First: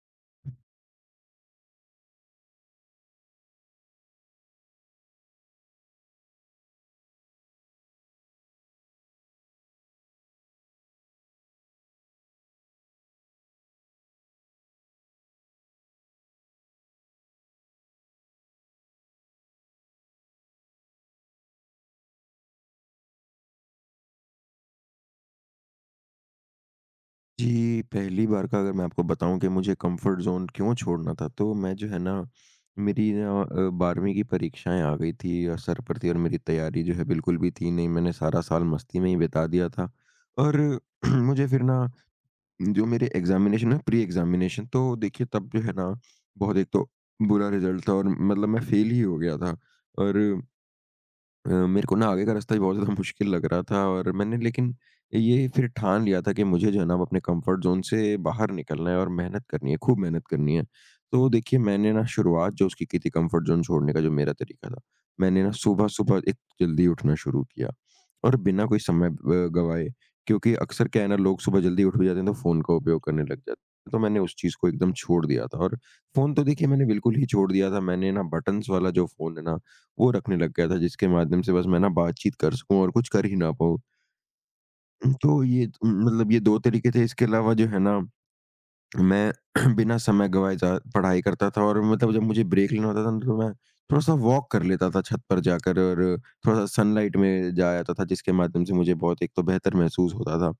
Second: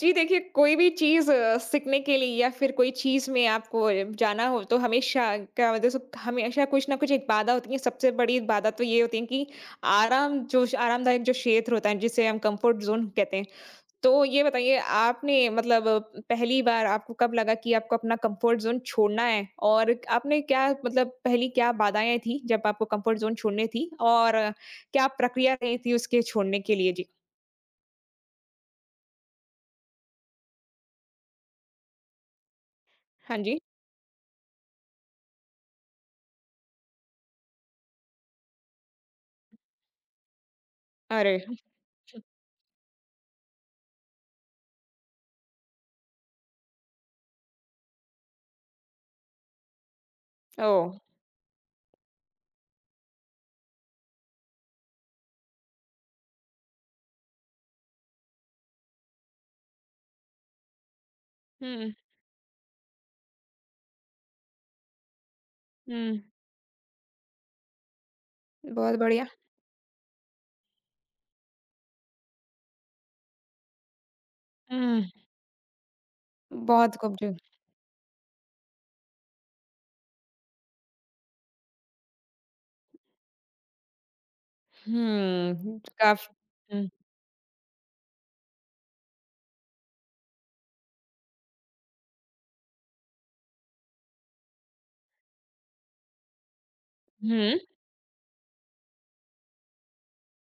जी देखिए, कोई भी चीज़ सीखने के लिए या फिर कोई चीज़ में आपको जाना हो तो हमेशा क्या बोलते हैं सो हमेशा कुछ ना कुछ एक बाधा होती है। सबसे बड़ी बाधा तो ये होती है कि आरामदायक जो क्षेत्र होता है जिसे हम कम्फर्ट ज़ोन कहते हैं। तो ये बताइए आपने मतलब पहली बार आपको कब लगा कि आपको अपना कम्फर्ट ज़ोन छोड़ना है? और आपने क्या मतलब पहली क्या बाधाएँ थी जब आपको कम्फर्ट ज़ोन छोड़नी थी? और क्या प्रक्रिया रही थी उसके छोड़ने के लिए? जी। जी, पहली बार का अगर मैं आपको बताऊँ कि मुझे कम्फ़र्ट ज़ोन क्यों छोड़ना था, तो मैं जो है ना मेरी हाँ ना जी। 12वीं की परीक्षाएँ आ गई थी सर पर थी और मेरी तैयारी जो है बिल्कुल भी थी नहीं, मैंने सारा साल मस्ती में ही बिता दिया था। और अरे! मुझे फिर ना जो मेरे एग्ज़ामिनेशन है प्री एग्ज़ामिनेशन तो देखिए तब जो है ना बहुत एक तो बुरा रिज़ल्ट था और मतलब मैं फ़ेल ही हो गया था और ओह! मेरे को ना आगे का रास्ता ही बहुत ज़्यादा मुश्किल लग रहा था और मैंने लेकिन ये फिर ठान लिया था कि मुझे जो है ना अब अपने कंफर्ट ज़ोन से बाहर निकलना है और मेहनत करनी है, खूब मेहनत करनी है। तो देखिए हुँ। मैंने ना शुरुआत जो उसकी की थी कंफर्ट ज़ोन छोड़ने का जो मेरा तरीका था, मैंने ना हुँ। सुबह-सुबह एक जल्दी उठना शुरू किया और बिना कोई बहुत समय बढ़िया। गँवाए, क्योंकि अक्सर क्या है ना लोग सुबह जल्दी उठ भी जाते हैं तो फ़ोन का उपयोग करने लग जाते हैं। तो मैंने उस चीज़ को एकदम हुँ। छोड़ दिया था और फ़ोन तो देखिए मैंने बहुत बिल्कुल खूब ही जी। छोड़ दिया था। मैंने ना बटन्स वाला जो फ़ोन है ना वो रखने लग गया था जिसके माध्यम से बस मैं ना बातचीत कर सकूँ और कुछ कर ही ना पाऊँ। तो ये हुँ, काफ़ी मतलब ये 2 हुँ, तरीके थे, इसके अलावा जो है ना मैं बिना समय गँवाए जा पढ़ाई करता था और मतलब जब मुझे ब्रेक लेना होता था ना तो मैं थोड़ा-सा वॉक कर लेता था छत पर जाकर और थोड़ा-सा सनलाइट में हुँ, जा आता था जिसके माध्यम से मुझे बहुत एक तो बेहतर महसूस होता था।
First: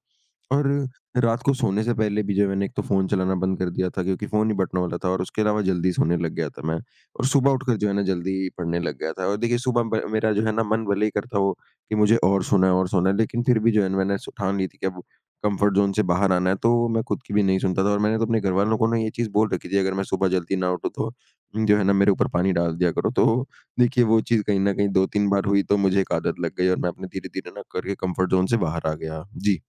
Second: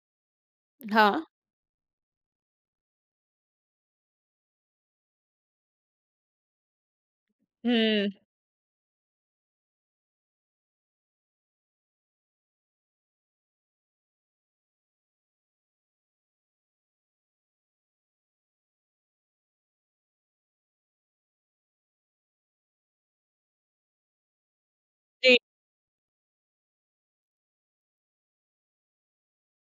और हाँ, रात को सोने से पहले भी जो है, मैंने एक तो फ़ोन चलाना बंद कर दिया था क्योंकि फ़ोन ही बटन वाला था और उसके अलावा जल्दी सोने लग गया था मैं, और सुबह उठकर जो है ना हुँ, जल्दी पढ़ने लग गया था। और देखिए सुबह ब मेरा जो है ना मन भले ही करता हो कि मुझे और सोना है और सोना है, लेकिन फिर भी जो है ना मैंने स ठान ली थी कि अब कम्फ़र्ट ज़ोन से बाहर आना है। तो मैं खुद की भी नहीं सुनता था और मैंने तो अपने घरवालों को ना ये चीज़ बोल रखी थी, अगर मैं सुबह जल्दी ना उठूँ तो जो है ना मेरे ऊपर पानी डाल दिया करो। तो देखिए वो चीज़ कहीं न कहीं 2-3 जी, बार हुई तो मुझे एक आदत लग गई और मैं अपने धीरे-धीरे ना करके कम्फ़र्ट ज़ोन से बाहर आ गया। जी।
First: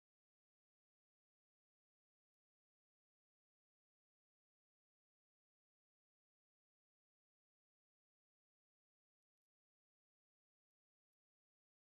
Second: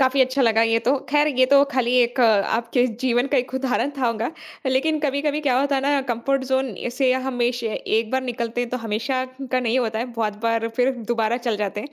काफ़ी अच्छा लगा ये तो। ख़ैर ये तो खाली एक आपके जीवन का एक उदाहरण था होगा। लेकिन कभी-कभी क्या होता है ना कंफर्ट ज़ोन से हमेशा एक बार निकलते हैं तो हमेशा का नहीं होता है, बहुत बार फिर दोबारा चल जाते हैं।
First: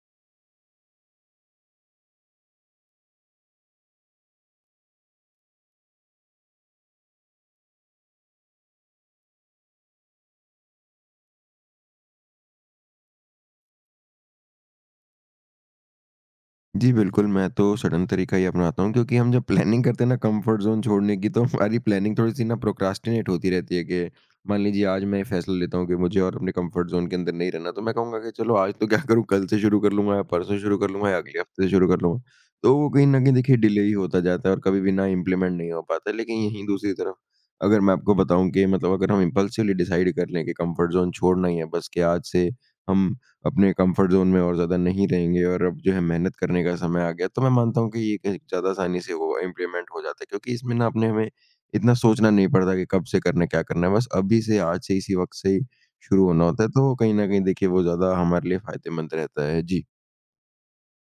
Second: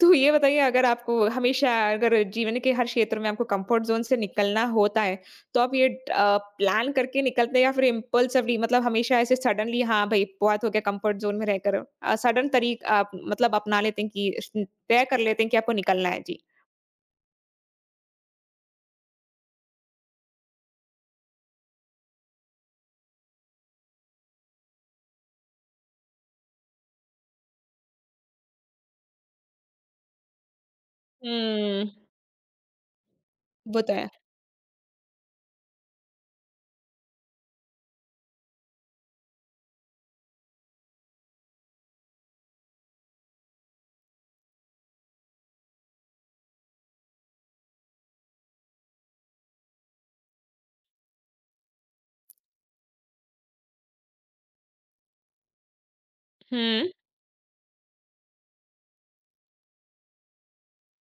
तो ये बताइए अगर आपको हमेशा अगर जीवन के हर क्षेत्र में आपको कंफर्ट ज़ोन से निकलना होता है, तो आप ये प्लान करके निकलते हैं या फिर इम्पल्सिवली मतलब हमेशा ऐसे सडनली हाँ भई बहुत हो गया कंफर्ट ज़ोन में रहकर सडन तरीक़ा आप मतलब अपना लेते हैं कि तय कर लेते हैं कि आपको निकलना है? जी। जी, बिल्कुल, मैं तो सडन तरीका ही अपनाता हूँ क्योंकि हम जब प्लानिंग करते हैं ना कंफर्ट ज़ोन छोड़ने की, तो हमारी प्लानिंग थोड़ी-सी ना प्रोक्रास्टिनेट होती रहती है कि मान लीजिए आज मैं ये फैसला लेता हूँ कि मुझे और अपने कंफर्ट ज़ोन के अंदर नहीं रहना, तो मैं कहूँगा कि चलो आज तो क्या करूँ, कल से शुरू कर लूँगा या परसों शुरू कर लूँगा या अगले हफ्ते से शुरू हुँ। कर लूँगा। तो वो कहीं न कहीं देखिए वो डिले तो ही है। होता जाता है और कभी भी ना इम्प्लीमेंट नहीं हो पाता है। लेकिन यहीं दूसरी तरफ अगर मैं आपको बताऊँ कि मतलब अगर हम इम्पल्सिवली डिसाइड कर लें कि कंफर्ट ज़ोन छोड़ना ही है, बस कि आज से हम अपने कंफर्ट ज़ोन में और ज़्यादा नहीं रहेंगे और अब जो है मेहनत करने का समय आ गया, तो मैं मानता हूँ कि ये कहीं ज़्यादा आसानी से वो इम्प्लीमेंट हो जाता है क्योंकि इसमें ना अपने हमें इतना सोचना नहीं पड़ता कि कब से करना है, क्या करना है। बस अभी से, आज से, इसी वक़्त से ही शुरू होना होता है। हुँ। तो कहीं न कहीं देखिए वो ज़्यादा हमारे लिए फ़ायदेमंद रहता है। जी।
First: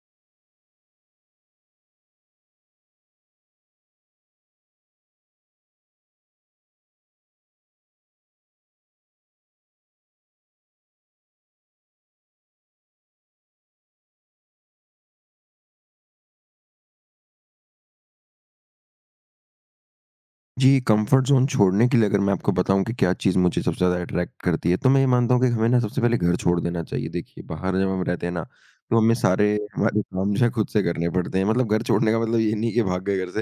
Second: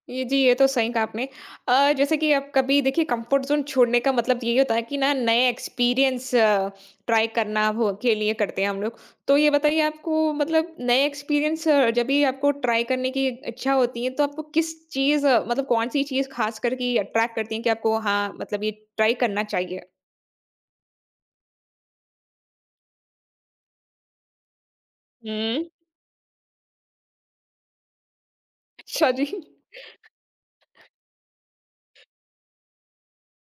ये जी, ये तो सही कहा आपने। जैसे कि आप कभी देखिए कंफर्ट ज़ोन छोड़ने का मतलब यही होता है कि ना नए एक्सपीरियंस ट्राई करना हो के लिए करते हैं हम लोग। तो ये बताइए आपको मतलब नए एक्सपीरियंस जब भी आपको ट्राई करने की इच्छा होती है तो आपको किस चीज़ मतलब कौन-सी चीज़ खास कर के अट्रैक्ट करती है कि आपको हाँ, मतलब ये ट्राई करना चाहिए? जी, कम्फर्ट ज़ोन छोड़ने के लिए अगर मैं आपको बताऊँ कि क्या चीज़ मुझे सबसे ज़्यादा अट्रैक्ट करती है, तो मैं ये मानता हूँ कि हमें हुँ। ना सबसे पहले घर छोड़ देना चाहिए। देखिए, बाहर जब हम रहते हैं ना, तो अच्छा हमें जी। सारे हमारे काम जो है खुद से करने पड़ते हैं। मतलब घर छोड़ने का मतलब ये नहीं कि भाग गए घर से।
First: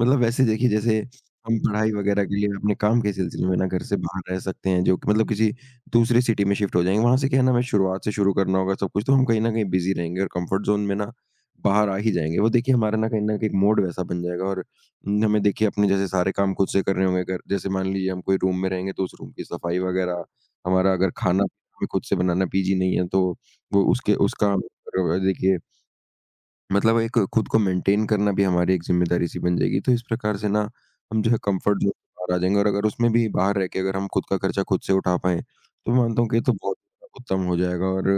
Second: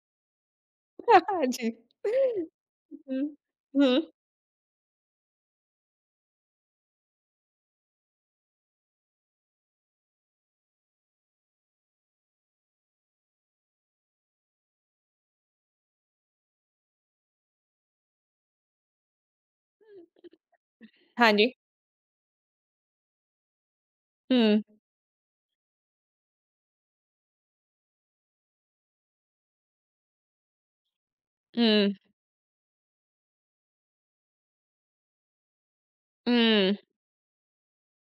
मतलब वैसे देखिए जैसे हम जी। पढ़ाई वगैरह के लिए अपने काम के हुँ। सिलसिले में ना घर से हुँ। बाहर रह सकते हैं, जो कि मतलब किसी दूसरी सिटी में शिफ्ट हो जाएँगे। वहाँ से क्या है ना हमें शुरुआत से शुरू करना होगा सब कुछ, तो हम कहीं न कहीं बिज़ी रहेंगे और कम्फर्ट ज़ोन में ना बाहर आ ही जाएँगे। वो देखिए हमारा ना कहीं न कहीं एक मोड वैसा बन जाएगा, और न हमें देखिए अपने जैसे सारे काम खुद से करने होंगे, अगर जैसे मान लीजिए हम कोई रूम में रहेंगे तो उस रूम की सफाई वगैरह, हमारा अगर हाँ खाना जी। हमें खुद से बनाना पीजी नहीं है तो वो उसके उसका हुँ, र देखिए मतलब एक खुद को मेंटेन करना भी हमारी एक ज़िम्मेदारी-सी बन जाएगी। तो इस प्रकार से ना हम जो है कम्फर्ट ज़ोन हुँ, से बाहर आ जाएँगे, और अगर उसमें भी बाहर रह के अगर हम खुद का खर्चा खुद से उठा पाएँ, तो मैं मानता हूँ कि ये तो हुँ, बहुत उत्तम हो जाएगा और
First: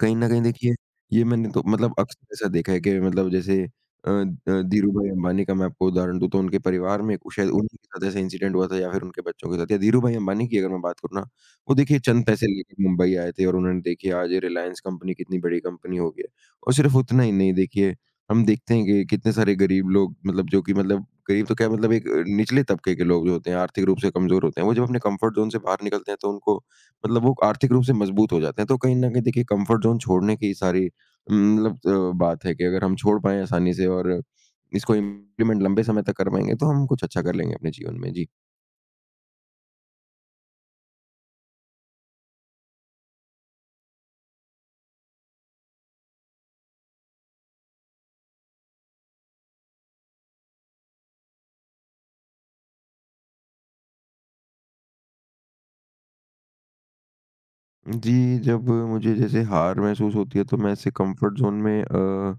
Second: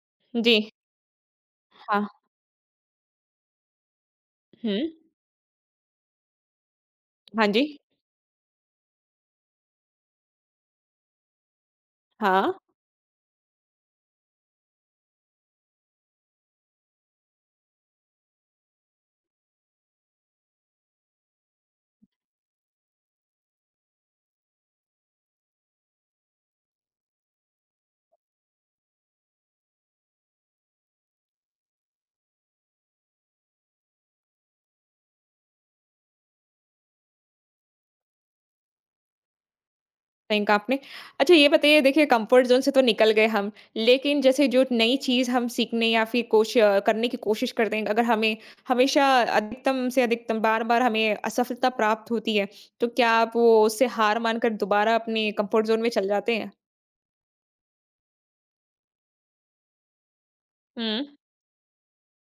कहीं न कहीं जी। देखिए, ये मैंने तो मतलब हाँ। अक्सर ऐसा देखा है कि मतलब जैसे अ अ, हुँ। धीरूभाई अंबानी का मैं आपको उदाहरण दूँ तो उनके परिवार में हाँ शायद जी। उन्हीं के साथ ऐसा इंसिडेंट हुआ था या फिर उनके बच्चों के साथ, या धीरूभाई अंबानी की अगर मैं बात करूँ ना, वो देखिए चंद पैसे हाँ, लेके मुंबई आए थे और उन्होंने देखिए आज रिलायंस कंपनी कितनी बड़ी कंपनी हो गई है। और सिर्फ़ उतना ही नहीं देखिए, हम देखते हैं कि कितने सारे गरीब लोग, मतलब जो कि मतलब गरीब तो क्या मतलब एक निचले तबके के लोग जो होते हैं, आर्थिक रूप से कमज़ोर होते हैं, वो जब अपने कम्फर्ट ज़ोन से बाहर निकलते हैं तो उनको मतलब वो आर्थिक रूप से मजबूत हो जाते हैं। तो कहीं न कहीं देखिए कम्फर्ट ज़ोन छोड़ने की सारी मतलब बात है कि अगर हम छोड़ पाएँ आसानी से और इसको इम्प्लीमेंट लंबे समय तक कर पाएँगे, तो हम कुछ अच्छा कर लेंगे अपने जीवन में। जी। सही कहा आपने। अच्छा ये बताइए देखिए कम्फर्ट ज़ोन से तो निकल गए हम, लेकिन जैसे जो नई चीज़ हम सीखने या फिर करने की कोशिश करते हैं, अगर हमें हमेशा अधिकतम से अधिकतम बार-बार हमें असफलता प्राप्त होती है, तो क्या आप वो उससे हार मानकर दोबारा अपने कम्फर्ट ज़ोन में चले जाते हैं? जी, जब मुझे जैसे हार महसूस होती है तो मैं ऐसे हुँ, कम्फर्ट ज़ोन में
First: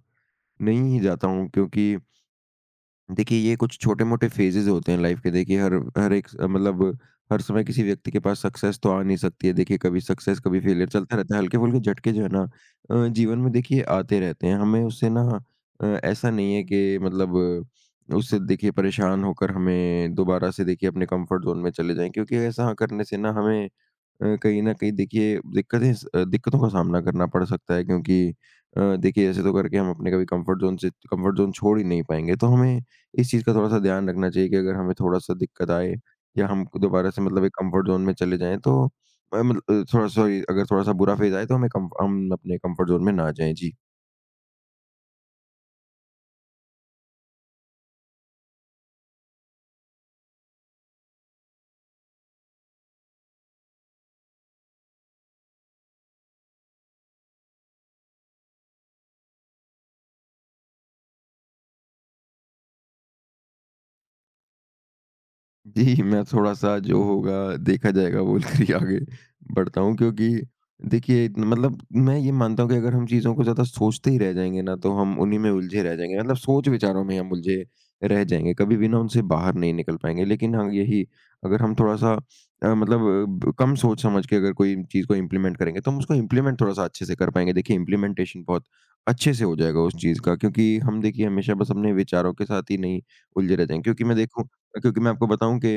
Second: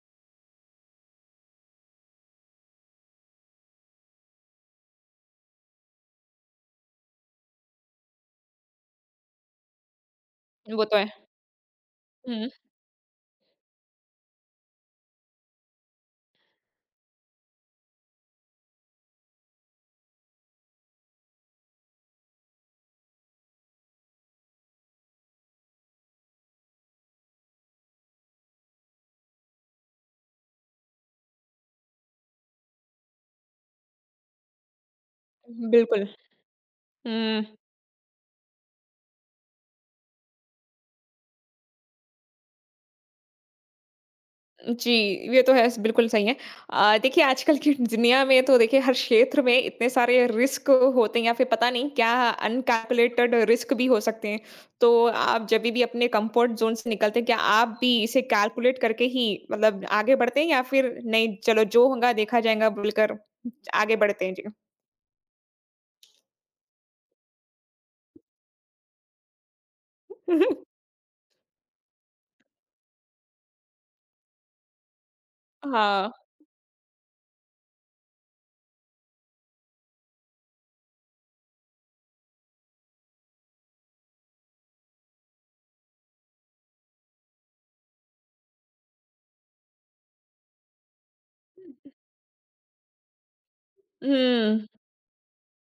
नहीं ही जाता हूँ, क्योंकि देखिए, ये कुछ छोटे-मोटे फ़ेजेज़ होते हैं लाइफ़ के। देखिए, हर हर एक स मतलब हर समय किसी व्यक्ति के पास सक्सेस तो आ नहीं सकती है। देखिए, कभी सक्सेस, कभी वो फेलियर तो चलता है। रहता है। हल्के-फुल्के झटके जो है ना हुँ, जीवन में देखिए आते रहते हैं। हमें उससे ना ऐसा नहीं है कि मतलब उससे देखिए परेशान होकर हमें दोबारा से देखिए अपने कम्फ़र्ट ज़ोन में चले जाएँ, क्योंकि ऐसा करने से ना हमें कहीं न कहीं देखिए दिक्कतों का सामना करना पड़ सकता है, क्योंकि देखिए ऐसे तो करके हम अपने कभी कम्फ़र्ट ज़ोन छोड़ ही नहीं पाएँगे। तो हमें इस चीज़ का थोड़ा-सा ध्यान रखना चाहिए कि अगर हमें थोड़ा-सा दिक्कत आए बिल्कुल। या हम दोबारा से हुँ। मतलब एक कम्फ़र्ट ज़ोन में चले जाएँ, तो मतलब थोड़ा सॉरी, अगर थोड़ा-सा बुरा फ़ेज़ आए तो हमें कम हम अपने कम्फ़र्ट ज़ोन में ना जाएँ। जी। जी, ये तो है, बिल्कुल सही है। देखिए आजकल की दुनिया में तो देखिए हर क्षेत्र में इतने सारे रिस्क होते हैं या फिर पता नहीं क्या अनकैलकुलेटेड रिस्क भी हो सकते हैं। तो आप जब भी अपने कंफर्ट ज़ोन से निकलते हैं, क्या आप भी इसे कैलकुलेट करके ही मतलब आगे बढ़ते हैं या फिर नहीं चलो जो होगा देखा जाएगा बोलकर आगे बढ़ते हैं? जी। जी, मैं थोड़ा-सा जो होगा देखा जाएगा बोल कर ही आगे बढ़ता हूँ, क्योंकि देखिए इतना- मतलब मैं ये मानता हूँ कि अगर हम चीज़ों को ज़्यादा सोचते ही रह जाएँगे ना, तो हम उन्हीं में उलझे रह हाँ। जाएँगे। मतलब सोच-विचारों में हम उलझे रह जाएँगे, कभी भी ना उनसे बाहर नहीं निकल पाएँगे। लेकिन हाँ, यही अगर हम थोड़ा-सा मतलब अ, ब कम सोच-समझ के अगर कोई चीज़ को इम्प्लीमेंट करेंगे, तो हम उसको इम्प्लीमेंट थोड़ा-सा अच्छे से कर पाएँगे। देखिए इम्प्लीमेंटेशन बहुत अच्छे से हो जाएगा उस चीज़ का, क्योंकि हम देखिए हमेशा बस अपने विचारों के साथ ही नहीं उलझे रह जाएँगे। क्योंकि मैं देखूँ हुँ, क्योंकि मैं आपको बताऊँ कि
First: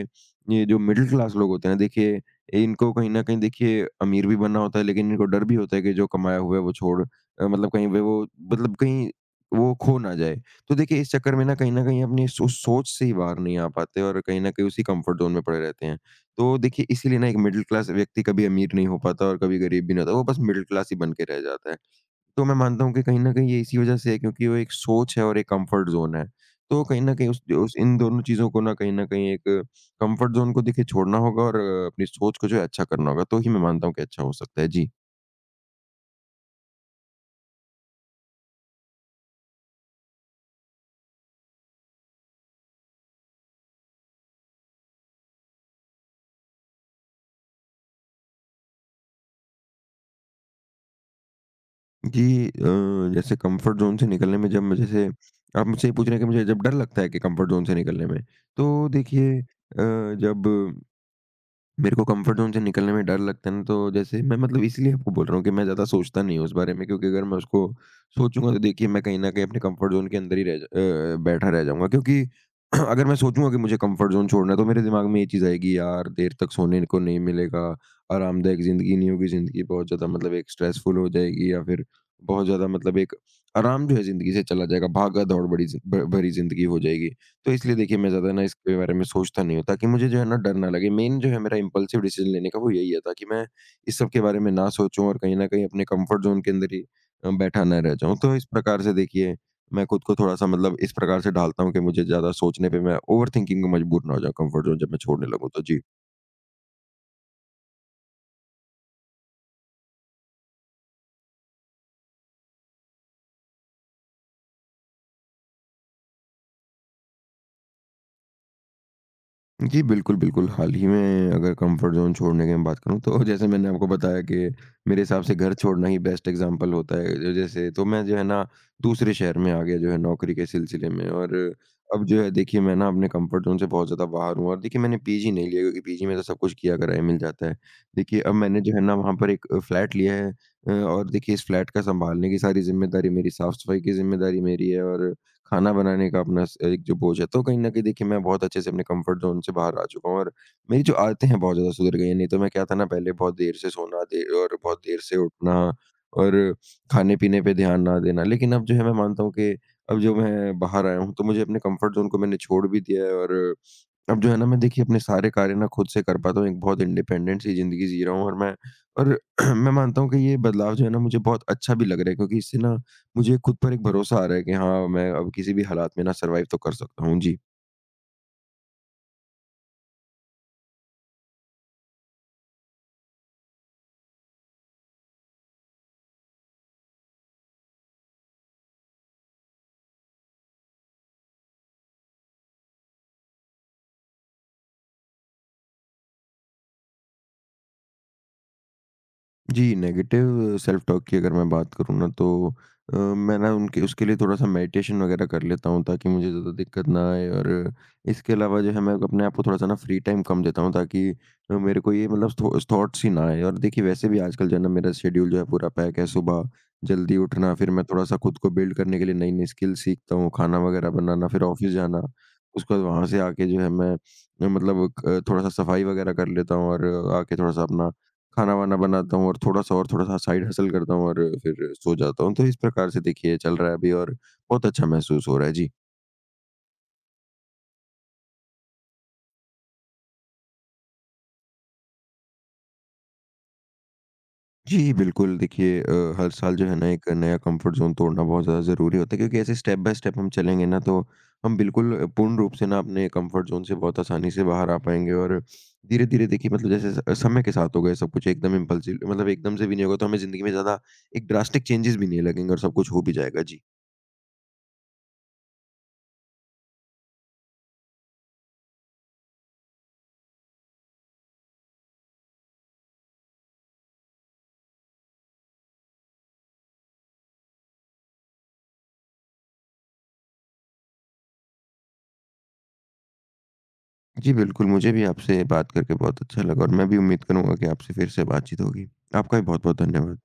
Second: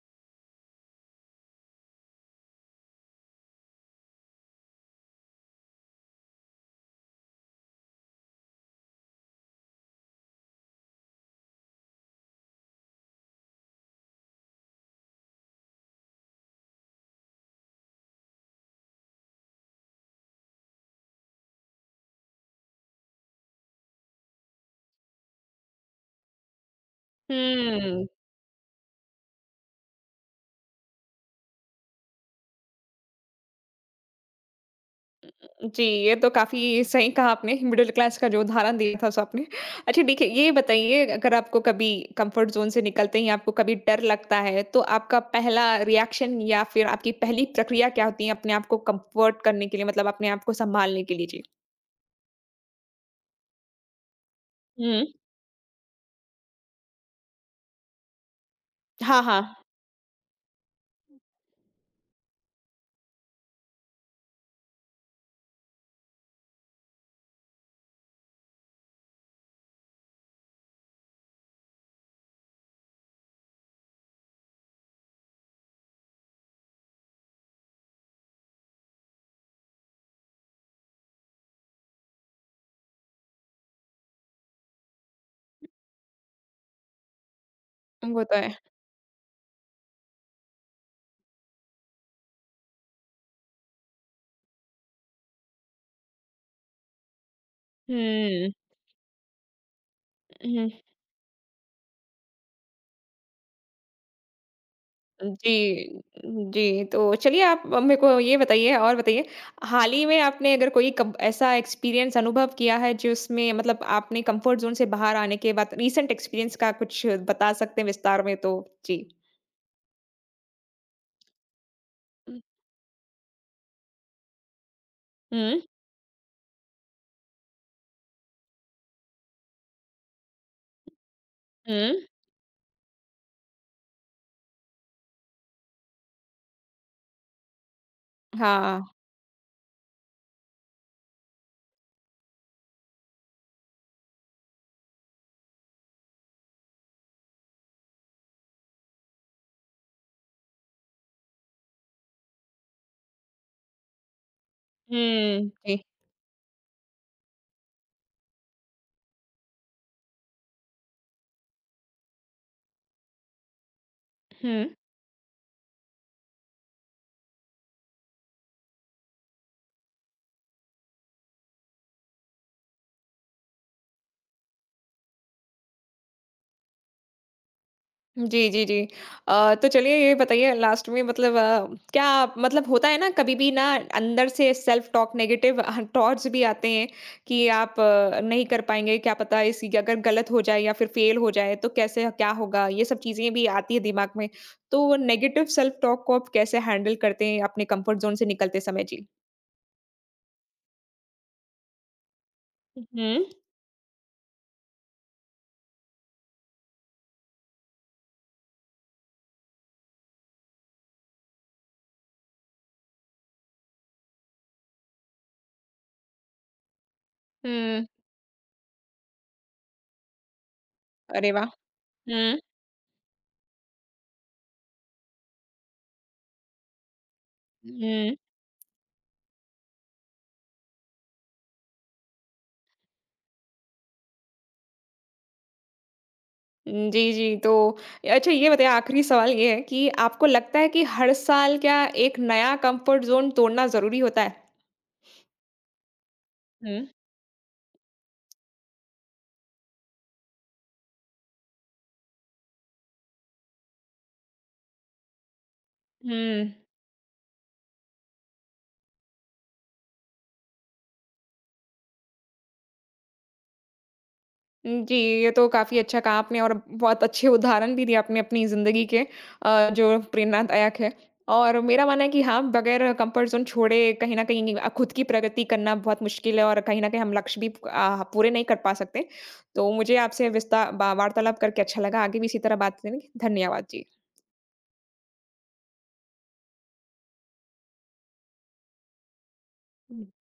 ये जो मिडल क्लास लोग होते हैं देखिए, इनको कहीं न कहीं देखिए अमीर भी बनना होता है, लेकिन इनको डर भी होता है कि जो कमाया हुआ है वो मतलब कहीं पे वो मतलब कहीं वो खो ना जाए। तो देखिए इस चक्कर में ना कहीं न कहीं अपनी सोच से ही बाहर नहीं आ पाते और कहीं न कहीं उसी कम्फर्ट ज़ोन में पड़े रहते हैं। तो देखिए इसीलिए ना एक मिडल क्लास व्यक्ति कभी अमीर नहीं हो पाता और कभी गरीब भी नहीं होता, वो बस मिडल क्लास ही बन के रह जाता है। तो मैं मानता हूँ कि कहीं न कहीं ये इसी वज़ह से है, क्योंकि वो एक सोच है और एक कम्फ़र्ट ज़ोन है। तो कहीं न कहीं उस इन हुँ। दोनों चीज़ों को ना कहीं न कहीं एक कम्फ़र्ट ज़ोन को देखिए छोड़ना होगा और अपनी सोच को जो है अच्छा करना होगा, तो ही मैं मानता हूँ कि अच्छा हो सकता है। जी। जी, ये तो काफ़ी सही कहा आपने, मिडल क्लास का जो उदाहरण दिया था सो आपने। अच्छा देखिए, ये बताइए अगर आपको कभी कंफर्ट ज़ोन से निकलते ही आपको कभी डर लगता है, तो आपका पहला रिएक्शन या फिर आपकी पहली प्रक्रिया क्या होती है अपने आप को कंफर्ट करने के लिए मतलब अपने आप को सँभालने के लिए? जी। जी जैसे कम्फ़र्ट ज़ोन से निकलने में जब मुझे हुँ। से आप मुझसे ये पूछ रहे हैं कि मुझे जब डर लगता है कि कम्फ़र्ट ज़ोन से निकलने में, तो हाँ, देखिए, हाँ। जब मेरे को कंफर्ट ज़ोन से निकलने में डर लगता है ना, तो जैसे मैं मतलब इसलिए आपको बोल रहा हूँ कि मैं ज़्यादा सोचता नहीं हूँ उस बारे में, क्योंकि अगर मैं उसको सोचूँगा तो देखिए मैं कहीं न कहीं अपने कंफर्ट ज़ोन के अंदर ही बैठा रह जाऊँगा, क्योंकि अगर मैं सोचूँगा कि मुझे कंफर्ट ज़ोन छोड़ना है, तो मेरे दिमाग में ये चीज़ आएगी, "यार, देर तक सोने को नहीं मिलेगा, आरामदायक ज़िंदगी नहीं होगी, ज़िंदगी बहुत ज़्यादा मतलब एक स्ट्रेसफुल हो जाएगी या फिर बहुत ज़्यादा मतलब एक आराम जो है ज़िंदगी से चला जाएगा, भागा-दौड़ बड़ी ज़ि भ भरी ज़िंदगी हो जाएगी।" तो इसलिए देखिए मैं वो ज़्यादा तो ना है। इसके बारे में सोचता नहीं हूँ, ताकि मुझे जो है ना डर ना लगे। मेन जो है मेरा इम्पल्सिव डिसीज़न लेने का वो यही है, ताकि मैं इस सब के बारे में ना सोचूँ और कहीं न कहीं अपने कम्फ़र्ट ज़ोन के अंदर ही बैठा ना रह जाऊँ। तो इस हुँ। प्रकार से देखिए मैं खुद को थोड़ा-सा हुँ। मतलब इस प्रकार से ढालता हूँ कि मुझे ज़्यादा सोचने पे मैं ओवरथिंकिंग को मजबूर ना हो जाऊँ, कम्फ़र्ट ज़ोन जब मैं छोड़ने लगूँ तो। जी। जी, जी। तो चलिए आप अब मेरे को ये बताइए और बताइए, हाल ही में आपने अगर कोई कब ऐसा एक्सपीरियंस अनुभव किया है जिसमें मतलब आपने कम्फर्ट ज़ोन से बाहर आने के बाद रीसेंट एक्सपीरियंस का कुछ बता सकते हैं विस्तार में तो? जी। जी, बिल्कुल, बिल्कुल। हाल ही में अगर कम्फ़र्ट ज़ोन छोड़ने की मैं बात करूँ, तो जैसे मैंने आपको बताया कि मेरे हिसाब से घर हुँ, छोड़ना ही बेस्ट एग्ज़ाम्पल होता है। ज जैसे तो मैं जो है ना दूसरे शहर में आ गया जो है नौकरी के सिलसिले में, और अब हुँ। जो है देखिए मैं ना अपने कम्फ़र्ट ज़ोन से बहुत ज़्यादा बाहर हूँ और देखिए मैंने पीजी नहीं लिया, क्योंकि पीजी में तो सब कुछ किया कराया मिल जाता है। देखिए अब मैंने जो है हाँ। ना वहाँ पर एक फ्लैट लिया है, और देखिए इस फ्लैट का सँभालने की सारी ज़िम्मेदारी मेरी, साफ़-सफ़ाई की ज़िम्मेदारी मेरी है और खाना बनाने का अपना स एक जो बोझ है, तो कहीं न कहीं देखिए मैं बहुत अच्छे से अपने कम्फ़र्ट ज़ोन से बाहर आ चुका हूँ और मेरी जो आदतें हैं, बहुत ज़्यादा सुधर गई हैं। नहीं तो मैं क्या था ना, पहले बहुत देर से सोना दे और बहुत देर से हुँ, उठना जी। और खाने-पीने पे ध्यान ना देना। लेकिन अब जो है मैं मानता हूँ कि अब जो मैं बाहर आया हूँ तो मुझे अपने कम्फ़र्ट ज़ोन को मैंने छोड़ भी दिया है और अब जो है ना हुँ। मैं देखिए अपने सारे कार्य ना खुद से कर पाता हूँ, एक बहुत इंडिपेंडेंट सी ज़िंदगी जी रहा हूँ। और मैं और मैं मानता हूँ कि ये बदलाव जो है ना मुझे बहुत अच्छा भी लग रहा है, क्योंकि इससे ना मुझे खुद पर एक भरोसा आ रहा है कि हाँ, मैं अब किसी भी हालात में ना सर्वाइव तो कर सकता हूँ। जी। जी, जी, जी। तो चलिए ये बताइए लास्ट में मतलब क्या मतलब होता है ना कभी भी ना अंदर से सेल्फ टॉक नेगेटिव थॉट्स भी आते हैं कि आप नहीं कर पाएँगे, क्या पता इसी अगर गलत हो जाए या फिर फेल हो जाए तो कैसे क्या होगा? ये सब चीज़ें भी आती है दिमाग में। तो वो नेगेटिव सेल्फ टॉक को आप कैसे हैंडल करते हैं अपने कम्फर्ट ज़ोन से निकलते समय? जी। जी, नेगेटिव सेल्फ टॉक की अगर मैं बात करूँ ना, तो हुँ। मैं ना उनके उसके लिए थोड़ा-सा मेडिटेशन वगैरह कर लेता हूँ, ताकि मुझे ज़्यादा दिक्कत ना आए और इसके अलावा जो है मैं अपने आप को थोड़ा-सा ना फ्री टाइम कम देता हूँ, ताकि मेरे को ये मतलब थॉ थॉट्स ही ना आए और देखिए वैसे भी आजकल जो है ना मेरा शेड्यूल जो है पूरा पैक है। सुबह जल्दी उठना, फिर मैं हुँ। थोड़ा-सा खुद को बिल्ड करने के लिए नई-नई स्किल सीखता हूँ, खाना वगैरह बनाना, अरे फिर वाह! ऑफ़िस जाना। हुँ। उसके बाद वहाँ से आके जो है मैं मतलब क थोड़ा-सा सफाई वगैरह कर लेता हूँ और आके थोड़ा-सा अपना हुँ। खाना-वाना बनाता हूँ और थोड़ा-सा साइड हसल करता हूँ और फिर सो जाता हूँ। तो इस प्रकार से देखिए चल रहा है अभी और बहुत अच्छा महसूस हो रहा है। जी। जी, जी। तो अच्छा ये बताइए आखिरी सवाल ये है कि आपको लगता है कि हर साल क्या एक नया कंफर्ट ज़ोन तोड़ना ज़रूरी होता है? जी, बिल्कुल देखिए, हर साल जो है हुँ। ना एक नया कम्फर्ट ज़ोन तोड़ना बहुत ज़्यादा ज़रूरी होता है, क्योंकि ऐसे स्टेप बाय स्टेप हम चलेंगे ना, तो हम बिल्कुल पूर्ण रूप से ना अपने कम्फर्ट ज़ोन से बहुत आसानी से बाहर आ पाएँगे और धीरे-धीरे हुँ। देखिए मतलब जैसे स समय के साथ होगा, ये सब कुछ एकदम इम्पल्सिव मतलब एकदम से भी नहीं होगा, तो हमें ज़िंदगी में ज़्यादा एक ड्रास्टिक चेंजेज़ भी नहीं लगेंगे और सब कुछ हो भी जाएगा। जी। जी, ये तो काफ़ी अच्छा कहा आपने और बहुत अच्छे उदाहरण भी दिए आपने अपनी ज़िंदगी के जो प्रेरणादायक है। और मेरा मानना है कि हाँ, बगैर कंफर्ट ज़ोन छोड़े कहीं न कहीं खुद की प्रगति करना बहुत मुश्किल है और कहीं न कहीं हम लक्ष्य भी पूरे नहीं कर पा सकते। तो मुझे आपसे विस्ता बा वार्तालाप करके अच्छा लगा। आगे भी इसी तरह बात करेंगे। धन्यवाद। जी। जी, बिल्कुल, मुझे भी आपसे बात करके बहुत अच्छा लगा और मैं भी उम्मीद करूँगा कि आपसे फिर से बातचीत होगी। आपका भी बहुत-बहुत धन्यवाद।